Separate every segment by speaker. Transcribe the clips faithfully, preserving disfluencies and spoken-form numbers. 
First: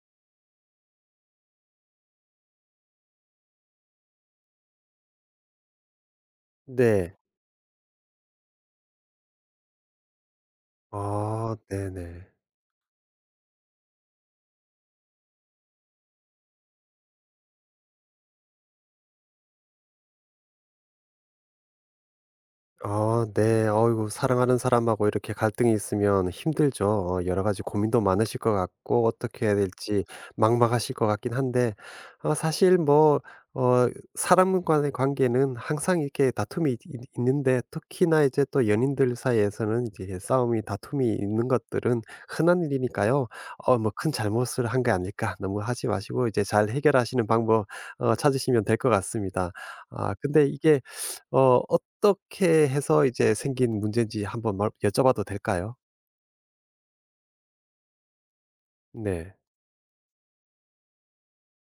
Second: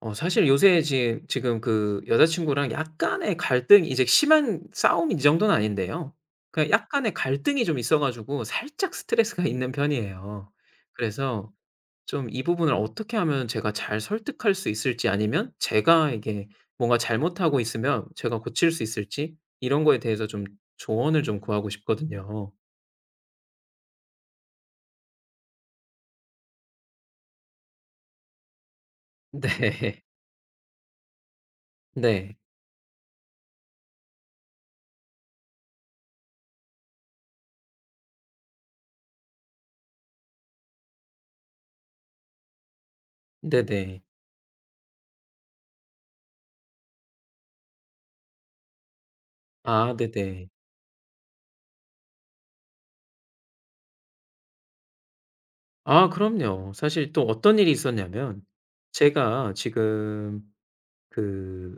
Speaker 1: 어 사실 요새 지 지금 그 여자친구랑 약간의 갈등이 이제, 심한 싸움 이 정도는 아닌데요. 그냥 약간의
Speaker 2: 네.
Speaker 1: 갈등이 좀 있어 가지고 살짝 스트레스가 있는 편이에요. 그래서
Speaker 2: 아
Speaker 1: 좀
Speaker 2: 네네.
Speaker 1: 이 부분을 어떻게 하면 제가 잘 설득할 수 있을지, 아니면 제가 이게 뭔가 잘못하고 있으면 제가 고칠 수 있을지, 이런 거에 대해서 좀 조언을 좀 구하고 싶거든요.
Speaker 2: 어, 네. 어이고, 사랑하는 사람하고 이렇게 갈등이 있으면 힘들죠. 어 여러 가지 고민도 많으실 것 같고, 어떻게 해야
Speaker 1: 네.
Speaker 2: 될지 막막하실 것 같긴 한데 어
Speaker 1: 네.
Speaker 2: 사실 뭐 어 사람 간의 관계는 항상 이렇게 다툼이 있 있 있는데 특히나 이제 또 연인들 사이에서는 이제 싸움이 다툼이 있는 것들은 흔한 일이니까요. 어 뭐
Speaker 1: 네네.
Speaker 2: '큰 잘못을 한 게 아닐까.' 너무 하지 마시고, 이제 잘 해결하시는 방법 어 찾으시면 될 것 같습니다.
Speaker 1: 아,
Speaker 2: 아 근데
Speaker 1: 네네.
Speaker 2: 이게 어 어떻게 해서 이제 생긴 문제인지 한번 말 여쭤봐도 될까요?
Speaker 1: 아, 그럼요. 사실 또 어떤 일이 있었냐면,
Speaker 2: 네.
Speaker 1: 제가 지금 그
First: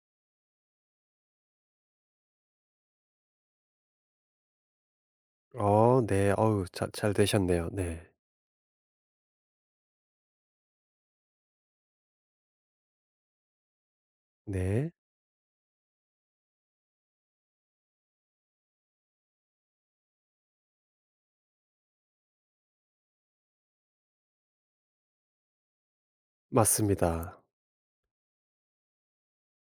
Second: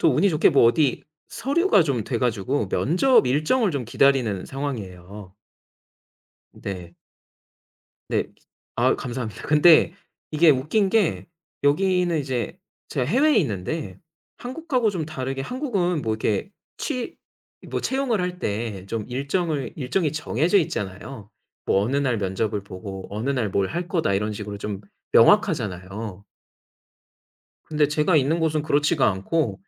Speaker 1: 또 운이 좋게 뭐 어디 서류가 좀 돼 가지고 면접 일정을 좀 기다리는 상황이에요.
Speaker 2: 어 네. 어우 잘
Speaker 1: 네.
Speaker 2: 잘 되셨네요. 네.
Speaker 1: 네. 아, 감사합니다. 근데 이게 웃긴 게, 여기는 이제 제가 해외에 있는데
Speaker 2: 네.
Speaker 1: 한국하고 좀 다르게, 한국은 뭐 이렇게 취 뭐 채용을 할 때 좀 일정을 일정이 정해져 있잖아요. 뭐 어느 날 면접을 보고 어느 날 뭘 할 거다 이런 식으로 좀 명확하잖아요.
Speaker 2: 맞습니다.
Speaker 1: 근데 제가 있는 곳은 그렇지가 않고,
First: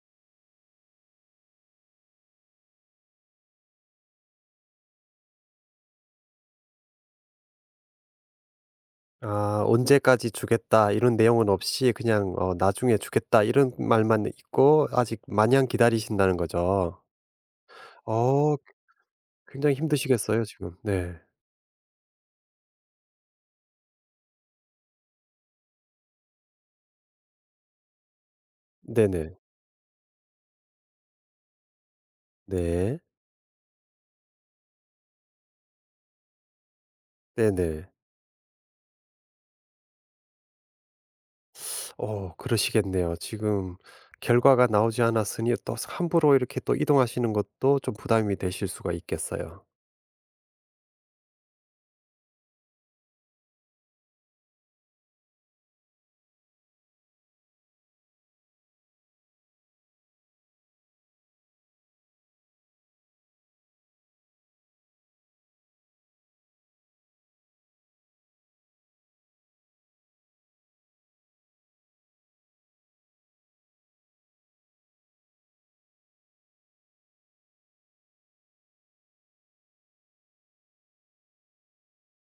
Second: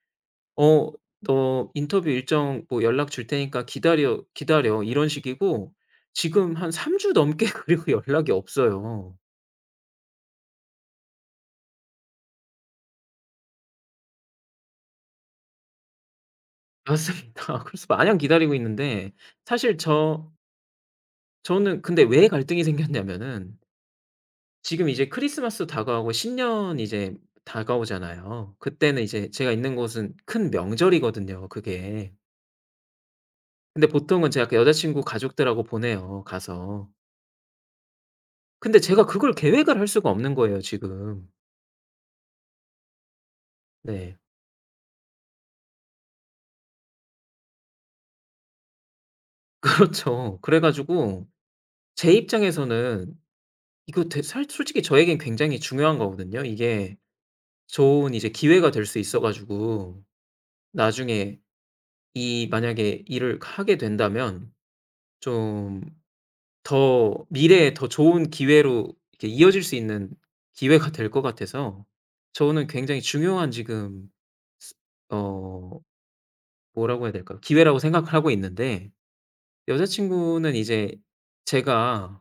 Speaker 1: "어, 너 인터뷰 일정 뭐 연락 줄 테니까 기다려, 기다려." 이런 식이고, 지금 한 삼 주 넘게 그리고 연락이 없어요.
Speaker 2: 아 "언제까지 주겠다." 이런 내용은 없이, 그냥 어 "나중에 주겠다." 이런 말만 있고 아직 마냥 기다리신다는 거죠.
Speaker 1: 맞습니다. 그래서 마냥 기다리고
Speaker 2: 어
Speaker 1: 있는데
Speaker 2: 굉장히
Speaker 1: 사실 저
Speaker 2: 힘드시겠어요 지금. 네.
Speaker 1: 저는 근데 왜 갈등이 생겼냐면은, 지금 이제 크리스마스 다가오고 신년 이제 다가오잖아요. 그때는 이제
Speaker 2: 네네.
Speaker 1: 제가 있는 곳은 큰 명절이거든요, 그게.
Speaker 2: 네.
Speaker 1: 근데 보통은 제가 그 여자 친구 가족들하고 보내요, 가서.
Speaker 2: 네네.
Speaker 1: 근데 제가 그걸 계획을 할 수가 없는 거예요 지금.
Speaker 2: 어 그러시겠네요. 지금
Speaker 1: 네.
Speaker 2: 결과가 나오지 않았으니 또 함부로 이렇게 또 이동하시는 것도 좀 부담이 되실 수가 있겠어요.
Speaker 1: 그렇죠. 그래 가지고 제 입장에서는 이거 되 살 솔직히 저에겐 굉장히 중요한 거거든요, 이게. 좋은 이제 기회가 될 수 있어 가지고, 나중에 이 만약에 일을 하게 된다면 좀 더 미래에 더 좋은 기회로 이렇게 이어질 수 있는 기회가 될 것 같아서, 저는 굉장히 중요한 지금, 스 어 뭐라고 해야 될까요? 기회라고 생각을 하고 있는데, 여자 친구는 이제 제가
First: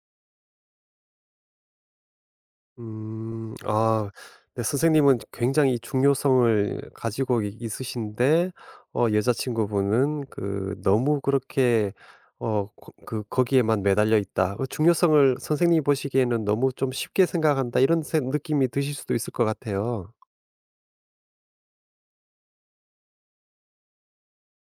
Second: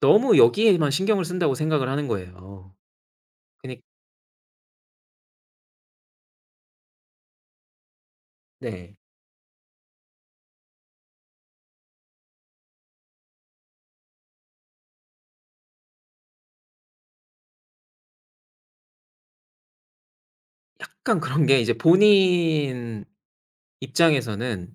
Speaker 1: 너무 여기에만 신경을 쓴다고 생각을 하는 거예요.
Speaker 2: 음.
Speaker 1: 그니
Speaker 2: 아 네, 선생님은 굉장히 중요성을 가지고 이 있으신데,
Speaker 1: 네.
Speaker 2: 어 여자친구분은 그 너무 그렇게 어 거 그 거기에만 매달려 있다, 어 중요성을 선생님이 보시기에는 '너무 좀 쉽게 생각한다.' 이런 세- 느낌이 드실 수도 있을 것 같아요.
Speaker 1: 약간 그런 게 이제 본인 입장에서는,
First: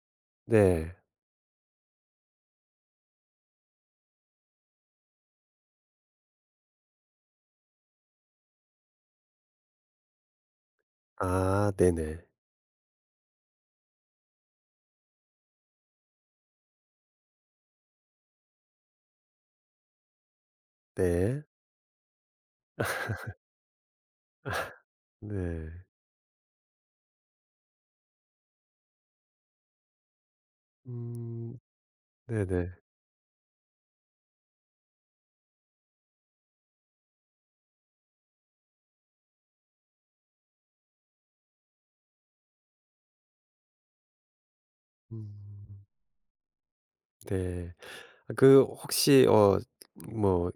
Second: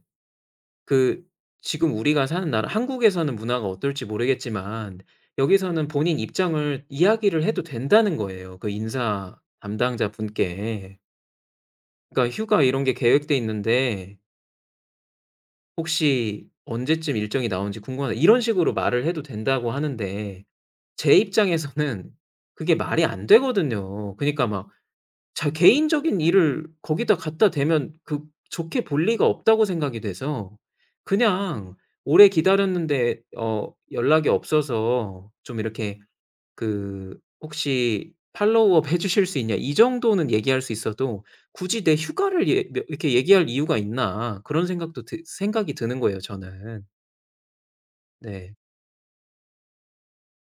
Speaker 2: 네.
Speaker 1: 그 지금 우리가 사는 나라 한국에서는 문화가 어떨지 모르겠지만, 여기서는 본인 입장을 이야기를 해도 된다는 거예요, 그 인사 담당자분께.
Speaker 2: 아 네네.
Speaker 1: 그러니까 "휴가 이런 게 계획돼 있는데 혹시 언제쯤 일정이 나오는지 궁금하다." 이런 식으로 말을 해도 된다고 하는데, 제
Speaker 2: 네.
Speaker 1: 입장에서는 그게 말이 안 되거든요. 그니까 막 자
Speaker 2: 네.
Speaker 1: 개인적인 일을 거기다 갖다 대면, 그 좋게 볼 리가 없다고 생각이 돼서,
Speaker 2: 음.
Speaker 1: 그냥 오래
Speaker 2: 네네.
Speaker 1: 기다렸는데 어 연락이 없어서 좀 이렇게 그 "혹시 팔로우업 해 주실 수 있냐?" 이 정도는 얘기할 수 있어도, 굳이 내 휴가를 예 며 이렇게 얘기할 이유가 있나, 그런 생각도 드 생각이
Speaker 2: 음.
Speaker 1: 드는 거예요, 저는.
Speaker 2: 네. 아,
Speaker 1: 네.
Speaker 2: 그 혹시 어 뭐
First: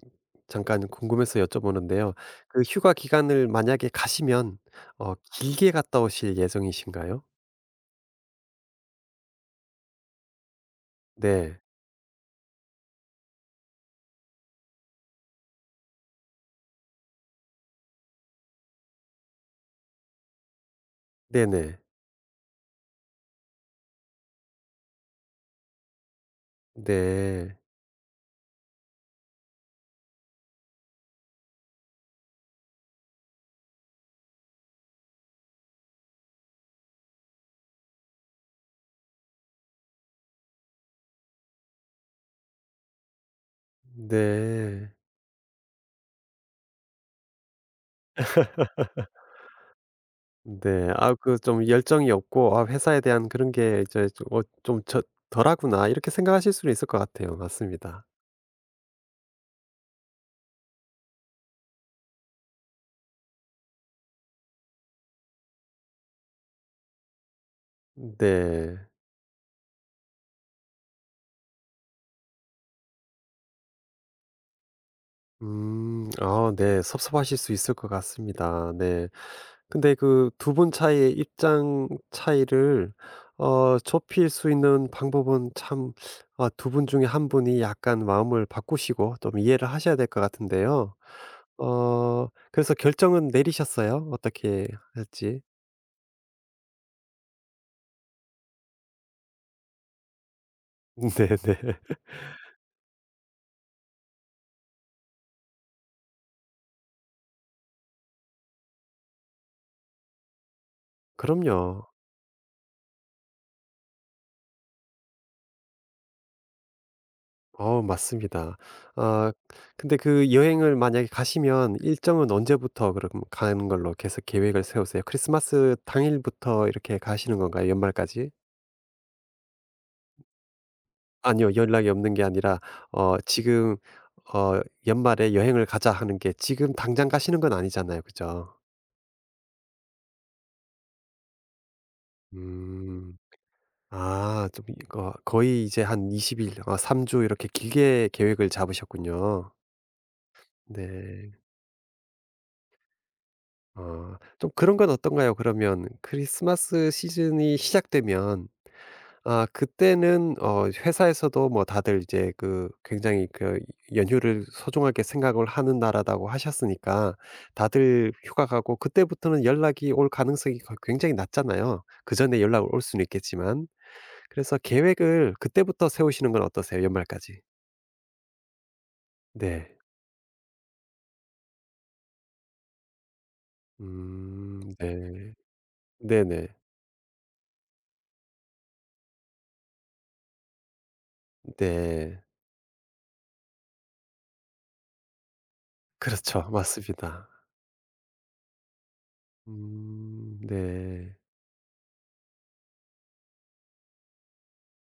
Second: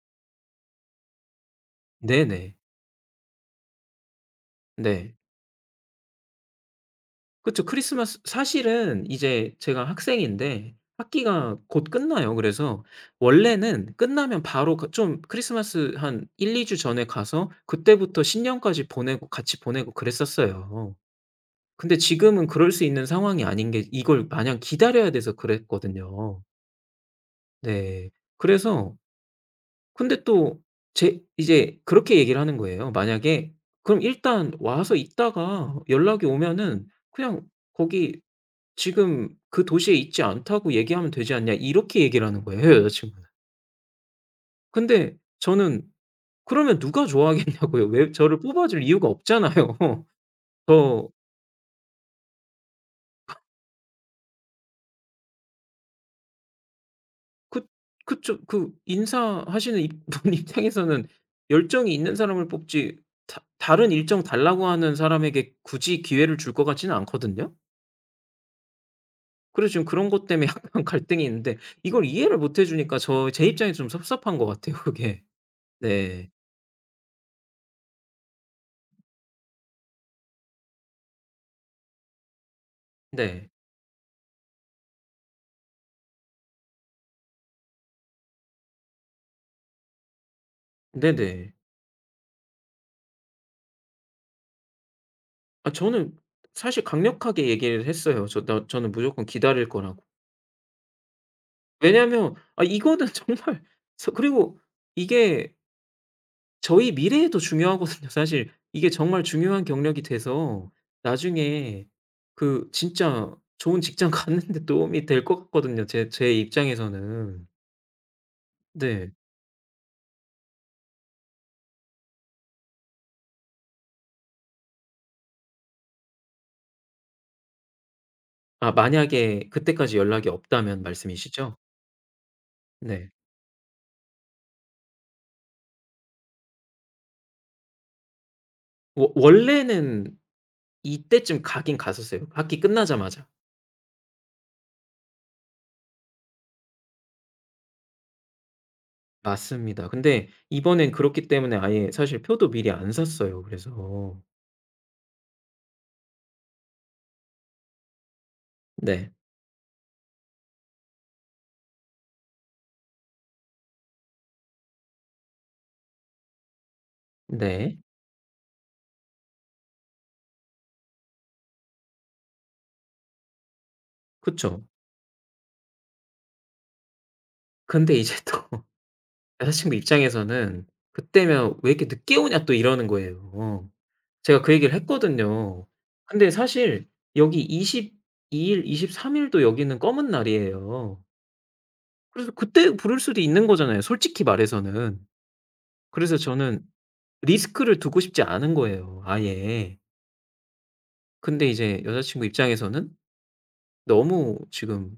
Speaker 2: 잠깐 궁금해서 여쭤보는데요.
Speaker 1: 네네.
Speaker 2: 그 휴가 기간을 만약에 가시면
Speaker 1: 네.
Speaker 2: 어 길게 갔다 오실 예정이신가요?
Speaker 1: 그쵸. 크리스마스, 사실은 이제 제가 학생인데 학기가
Speaker 2: 네.
Speaker 1: 곧 끝나요. 그래서 원래는 끝나면 바로 그 좀 크리스마스 한 한두 주 전에 가서 그때부터 신년까지 보내고 같이 보내고 그랬었어요.
Speaker 2: 네네.
Speaker 1: 근데 지금은 그럴 수 있는 상황이 아닌 게, 이걸 마냥 기다려야 돼서 그랬거든요.
Speaker 2: 네.
Speaker 1: 네. 그래서, 근데 또 제 이제 그렇게 얘기를 하는 거예요. 만약에 "그럼 일단 와서 있다가 연락이 오면은 그냥 거기 지금 '그 도시에 있지 않다.'고 얘기하면 되지 않냐?" 이렇게 얘기를 하는 거예요, 여자친구는.
Speaker 2: 네.
Speaker 1: 근데 저는, 그러면 누가 좋아하겠냐고요. 왜 저를 뽑아줄 이유가 없잖아요.
Speaker 2: 네.
Speaker 1: 저
Speaker 2: 아 그 좀 열정이 없고 '아 회사에 대한 그런 게 이제 좀 어 좀 저 덜하구나.' 이렇게 생각하실 수는 있을 것 같아요.
Speaker 1: 그
Speaker 2: 맞습니다.
Speaker 1: 그쵸. 그 인사하시는 입 분 입장에서는 열정이 있는 사람을 뽑지, 다 다른 일정 달라고 하는 사람에게 굳이 기회를 줄 것 같지는 않거든요.
Speaker 2: 네.
Speaker 1: 그래서 지금 그런 것 때문에 약간 갈등이 있는데, 이걸 이해를 못 해 주니까 저 제 입장에서 좀 섭섭한 것 같아요, 그게.
Speaker 2: 음.
Speaker 1: 네.
Speaker 2: 아 네. 섭섭하실 수 있을 것 같습니다. 네. 근데 그 두 분 차이의 입장 차이를
Speaker 1: 네.
Speaker 2: 어 좁힐 수 있는 방법은 참, 아 두 분 중에 한 분이 약간 마음을 바꾸시고 좀 이해를 하셔야 될 것 같은데요.
Speaker 1: 네네.
Speaker 2: 어 그래서 결정은 내리셨어요? 어떻게 할지?
Speaker 1: 아, 저는 사실 강력하게 얘기를 했어요. 저 나 저는 무조건 기다릴 거라고.
Speaker 2: 네네.
Speaker 1: 왜냐하면 아, 이거는 정말 서 그리고, 이게 저희 미래에도 중요하거든요, 사실. 이게 정말 중요한 경력이 돼서,
Speaker 2: 그럼요.
Speaker 1: 나중에 그 진짜 좋은 직장 갖는 데 도움이 될 것 같거든요, 제 제 입장에서는.
Speaker 2: 어 맞습니다.
Speaker 1: 네.
Speaker 2: 아 근데 그 여행을 만약에 가시면 일정은 언제부터 그럼 가는 걸로 계속 계획을 세우세요? 크리스마스 당일부터 이렇게 가시는 건가요? 연말까지?
Speaker 1: 아, 만약에 그때까지 연락이 없다면
Speaker 2: 아니요.
Speaker 1: 말씀이시죠?
Speaker 2: 연락이 없는 게 아니라
Speaker 1: 네.
Speaker 2: 어 지금 어 "연말에 여행을 가자." 하는 게 지금 당장 가시는 건 아니잖아요. 그죠?
Speaker 1: 워 원래는 이때쯤 가긴 갔었어요, 학기
Speaker 2: 음.
Speaker 1: 끝나자마자.
Speaker 2: 아 좀 이거 거의 이제 한 이십 일 어 삼 주 이렇게 길게 계획을 잡으셨군요.
Speaker 1: 맞습니다. 근데 이번엔 그렇기
Speaker 2: 네.
Speaker 1: 때문에 아예 사실 표도 미리 안 샀어요.
Speaker 2: 아.
Speaker 1: 그래서.
Speaker 2: 좀 그런 건 어떤가요? 그러면 크리스마스 시즌이 시작되면
Speaker 1: 네.
Speaker 2: 아 그때는 어 회사에서도 뭐 다들 이제 그 굉장히 그 연휴를 소중하게 생각을 하는 나라다고 하셨으니까
Speaker 1: 네.
Speaker 2: 다들 휴가 가고, 그때부터는 연락이 올 가능성이 거 굉장히 낮잖아요. 그전에 연락 올 수는 있겠지만. 그래서
Speaker 1: 그쵸.
Speaker 2: 계획을 그때부터 세우시는 건 어떠세요? 연말까지.
Speaker 1: 근데 이제 또
Speaker 2: 네.
Speaker 1: 여자친구 입장에서는 "그때면 왜 이렇게 늦게 오냐?" 또 이러는 거예요. 제가 그
Speaker 2: 음
Speaker 1: 얘기를
Speaker 2: 네.
Speaker 1: 했거든요. 근데
Speaker 2: 네네.
Speaker 1: 사실 여기 이십이 일, 23 일도 여기는 검은 날이에요.
Speaker 2: 네.
Speaker 1: 그래서 그때 부를 수도 있는 거잖아요, 솔직히 말해서는. 그래서
Speaker 2: 그렇죠.
Speaker 1: 저는
Speaker 2: 맞습니다.
Speaker 1: 리스크를 두고 싶지 않은 거예요, 아예.
Speaker 2: 음 네.
Speaker 1: 근데 이제 여자친구 입장에서는 너무 지금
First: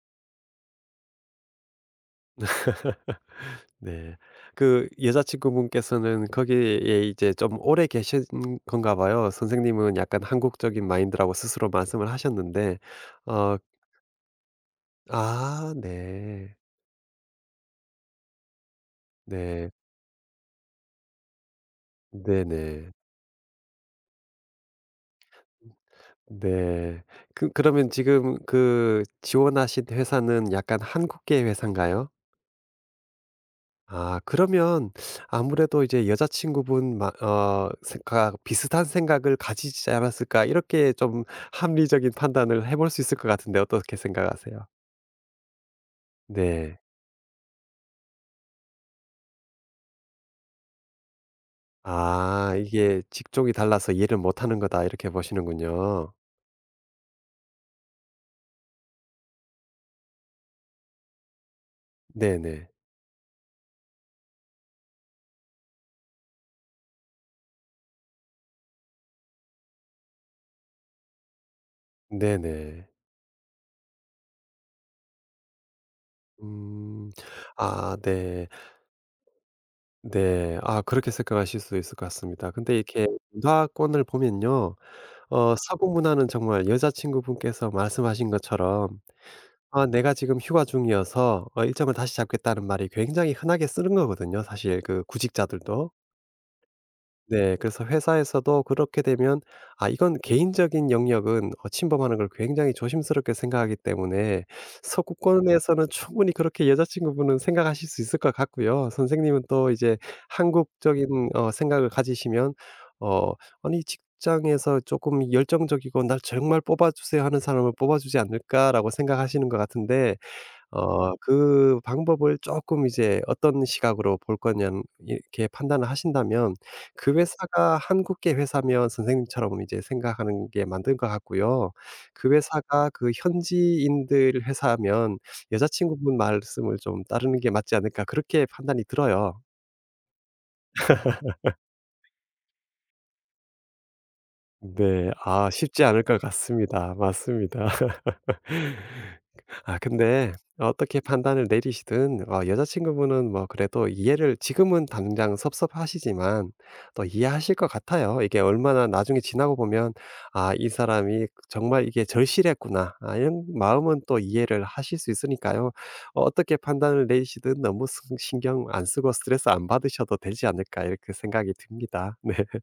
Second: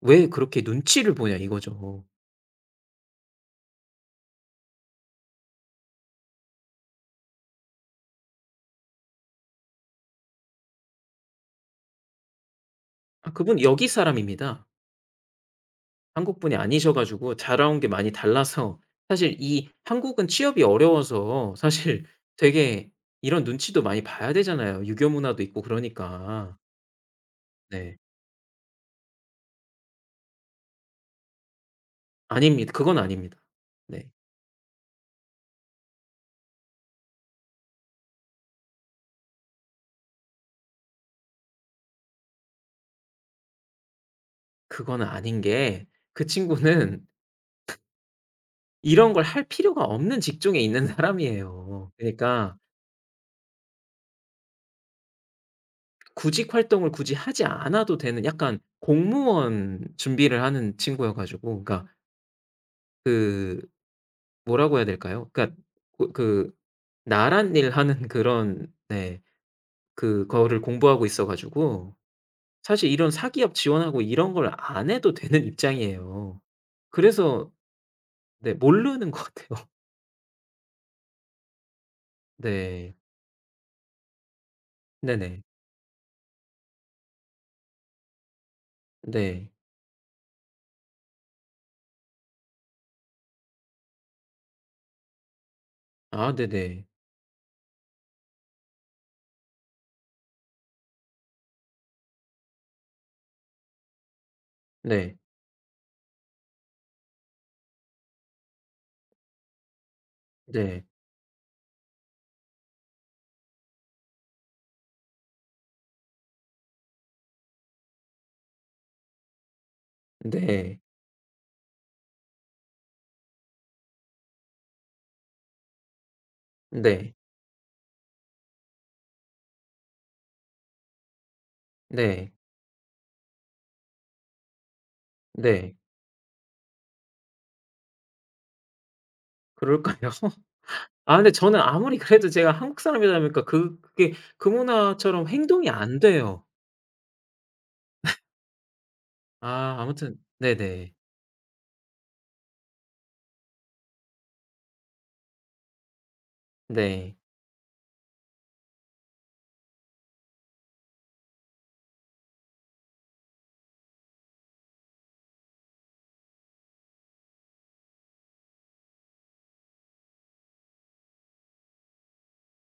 Speaker 1: '왜 그렇게 눈치를 보냐.' 이거죠.
Speaker 2: 네. 그 여자친구분께서는 거기에 이제 좀 오래 계신 건가 봐요. 선생님은 약간 한국적인 마인드라고 스스로 말씀을 하셨는데
Speaker 1: 아,
Speaker 2: 어
Speaker 1: 그분 여기 사람입니다.
Speaker 2: 아
Speaker 1: 한국
Speaker 2: 네.
Speaker 1: 분이 아니셔 가지고 자라온 게 많이 달라서, 사실 이
Speaker 2: 네.
Speaker 1: 한국은 취업이 어려워서 사실
Speaker 2: 네네.
Speaker 1: 되게 이런 눈치도 많이 봐야 되잖아요. 유교 문화도 있고 그러니까.
Speaker 2: 네. 그 그러면
Speaker 1: 네.
Speaker 2: 지금 그 지원하신 회사는 약간 한국계 회사인가요?
Speaker 1: 아닙니다. 그건 아닙니다. 네.
Speaker 2: 아 그러면 아무래도 이제 여자친구분 마 어 생각 '비슷한 생각을 가지지 않았을까.' 이렇게 좀 합리적인 판단을 해볼 수 있을 것 같은데 어떻게 생각하세요?
Speaker 1: 그건 아닌 게, 그
Speaker 2: 네.
Speaker 1: 친구는 이런 걸 할 필요가 없는 직종에 있는 사람이에요. 그니까
Speaker 2: 아
Speaker 1: 러
Speaker 2: 이게 '직종이 달라서 이해를 못 하는 거다.' 이렇게 보시는군요.
Speaker 1: 구직 활동을 굳이 하지 않아도 되는, 약간 공무원 준비를 하는 친구여 가지고 그러니까
Speaker 2: 네네.
Speaker 1: 그 뭐라고 해야 될까요? 그러니까 그 그 나랏일 하는 그런, 네, 그거를 공부하고 있어 가지고
Speaker 2: 네네.
Speaker 1: 사실 이런 사기업 지원하고 이런 걸 안 해도 되는 입장이에요.
Speaker 2: 음.
Speaker 1: 그래서,
Speaker 2: 아 네.
Speaker 1: 네, 모르는 것 같아요.
Speaker 2: 네. 아 그렇게 생각하실 수 있을 것 같습니다. 근데
Speaker 1: 네.
Speaker 2: 이렇게 문화권을 보면요.
Speaker 1: 네네.
Speaker 2: 어 서구 문화는 정말 여자친구분께서 말씀하신 것처럼
Speaker 1: 네.
Speaker 2: 아 "내가 지금 휴가 중이어서 어 일정을 다시 잡겠다."는 말이 굉장히 흔하게 쓰는 거거든요, 사실 그 구직자들도.
Speaker 1: 아, 네네.
Speaker 2: 네 그래서 회사에서도 그렇게 되면 아 이건 개인적인 영역은 어 침범하는 걸 굉장히 조심스럽게 생각하기 때문에
Speaker 1: 네.
Speaker 2: 서구권에서는 충분히 그렇게 여자친구분은 생각하실 수 있을 것 같고요. 선생님은 또 이제
Speaker 1: 네.
Speaker 2: 한국적인 어 생각을 가지시면 어 아니 '직장에서 조금 열정적이고 날 정말 뽑아 주세요 하는 사람을 뽑아 주지 않을까?'라고 생각하시는 것 같은데
Speaker 1: 네.
Speaker 2: 어 그 방법을 조금 이제 어떤 시각으로 볼 거냐 이렇게 판단을 하신다면 그
Speaker 1: 네.
Speaker 2: 회사가 한국계 회사면 선생님처럼 이제 생각하는 게 맞는 것 같고요. 그
Speaker 1: 네.
Speaker 2: 회사가 그 현지인들 회사면
Speaker 1: 네.
Speaker 2: 여자친구분 말씀을 좀 따르는 게 맞지 않을까 그렇게 판단이 들어요.
Speaker 1: 그럴까요? 아, 근데 저는 아무리 그래도 제가 한국 사람이다 보니까 그 그게 그
Speaker 2: 네.
Speaker 1: 문화처럼
Speaker 2: 아
Speaker 1: 행동이
Speaker 2: 쉽지
Speaker 1: 안
Speaker 2: 않을 것
Speaker 1: 돼요.
Speaker 2: 같습니다. 맞습니다.
Speaker 1: 아,
Speaker 2: 아
Speaker 1: 아무튼
Speaker 2: 근데
Speaker 1: 네네.
Speaker 2: 어떻게 판단을 내리시든 어 여자친구분은 뭐 그래도 이해를, 지금은 당장 섭섭하시지만 또
Speaker 1: 네.
Speaker 2: 이해하실 것 같아요. 이게 얼마나 나중에 지나고 보면 '아 이 사람이 정말 이게 절실했구나.' 아 이런 마음은 또 이해를 하실 수 있으니까요. 어, 어떻게 판단을 내리시든 너무 스 신경 안 쓰고 스트레스 안 받으셔도 되지 않을까 이렇게 생각이 듭니다. 네.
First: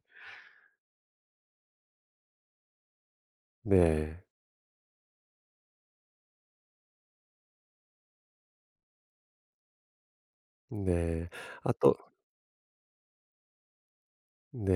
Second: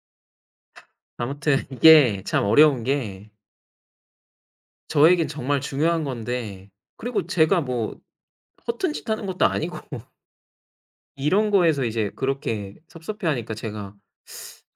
Speaker 1: 아무튼 이게 참 어려운 게,
Speaker 2: 네.
Speaker 1: 저에겐 정말 중요한 건데, 그리고 제가 뭐 허튼 짓 하는 것도 아니고
Speaker 2: 네.
Speaker 1: 이런
Speaker 2: 아
Speaker 1: 거에서
Speaker 2: 또
Speaker 1: 이제 그렇게 섭섭해하니까 제가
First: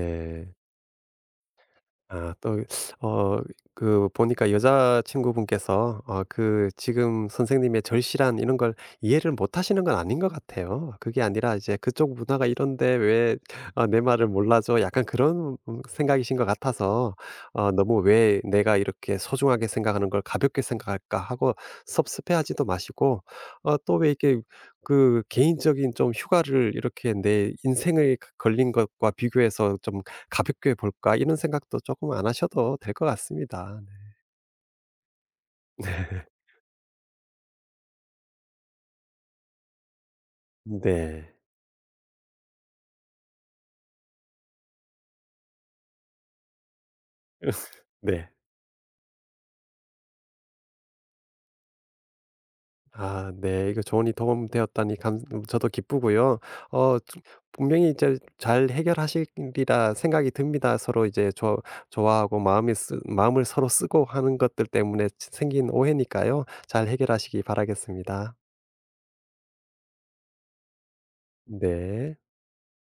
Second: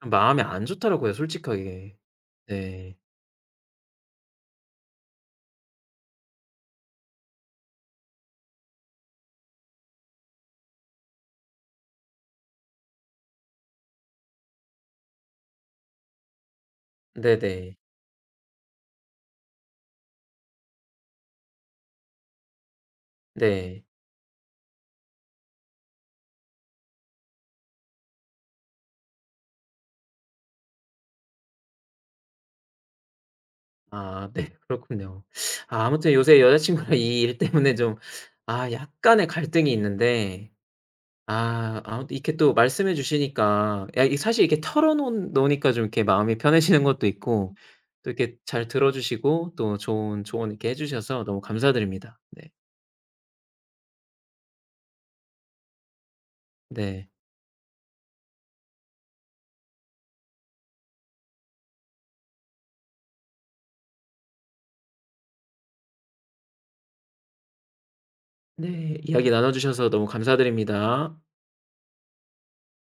Speaker 1: 좀 마음이 안 좋더라고요, 솔직하게.
Speaker 2: 아 또
Speaker 1: 네.
Speaker 2: 어 그 보니까 여자친구분께서 어 그 지금 선생님의 절실한 이런 걸 이해를 못 하시는 건 아닌 것 같아요. 그게 아니라 이제 '그쪽 문화가 이런데 왜 어, 내 말을 몰라줘.' 약간 그런 음 생각이신 것 같아서 어
Speaker 1: 네네.
Speaker 2: '너무 왜 내가 이렇게 소중하게 생각하는 걸 가볍게 생각할까.' 하고 섭섭해하지도 마시고 어
Speaker 1: 네.
Speaker 2: 또 왜 이렇게 그 개인적인 좀 휴가를 이렇게 내 인생에 그 걸린 것과 비교해서 좀 '가볍게 볼까?' 이런 생각도 조금 안 하셔도 될 것 같습니다. 네.
Speaker 1: 아, 네. 그렇군요. 아, 아무튼 요새 여자친구랑 이 일 때문에 좀 아 약간의 갈등이 있는데,
Speaker 2: 네.
Speaker 1: 아, 아무튼 이렇게 또 말씀해 주시니까, 야 이 사실 이렇게 털어 놓 놓으니까 좀 이렇게 마음이 편해지는 것도 있고, 또
Speaker 2: 네.
Speaker 1: 이렇게 잘 들어 주시고 또 좋은 조언 이렇게 해 주셔서 너무 감사드립니다. 네.
Speaker 2: 아 네. 이거 조언이 도움 되었다니 감 저도 기쁘고요. 어
Speaker 1: 네.
Speaker 2: 주- 분명히 이제 잘 해결하시리라 생각이 듭니다. 서로 이제 좋아 좋아하고 마음이 쓰 마음을 서로 쓰고 하는 것들 때문에 생긴 오해니까요. 잘 해결하시기 바라겠습니다.
Speaker 1: 네. 이야기 나눠 주셔서 너무 감사드립니다.
Speaker 2: 네.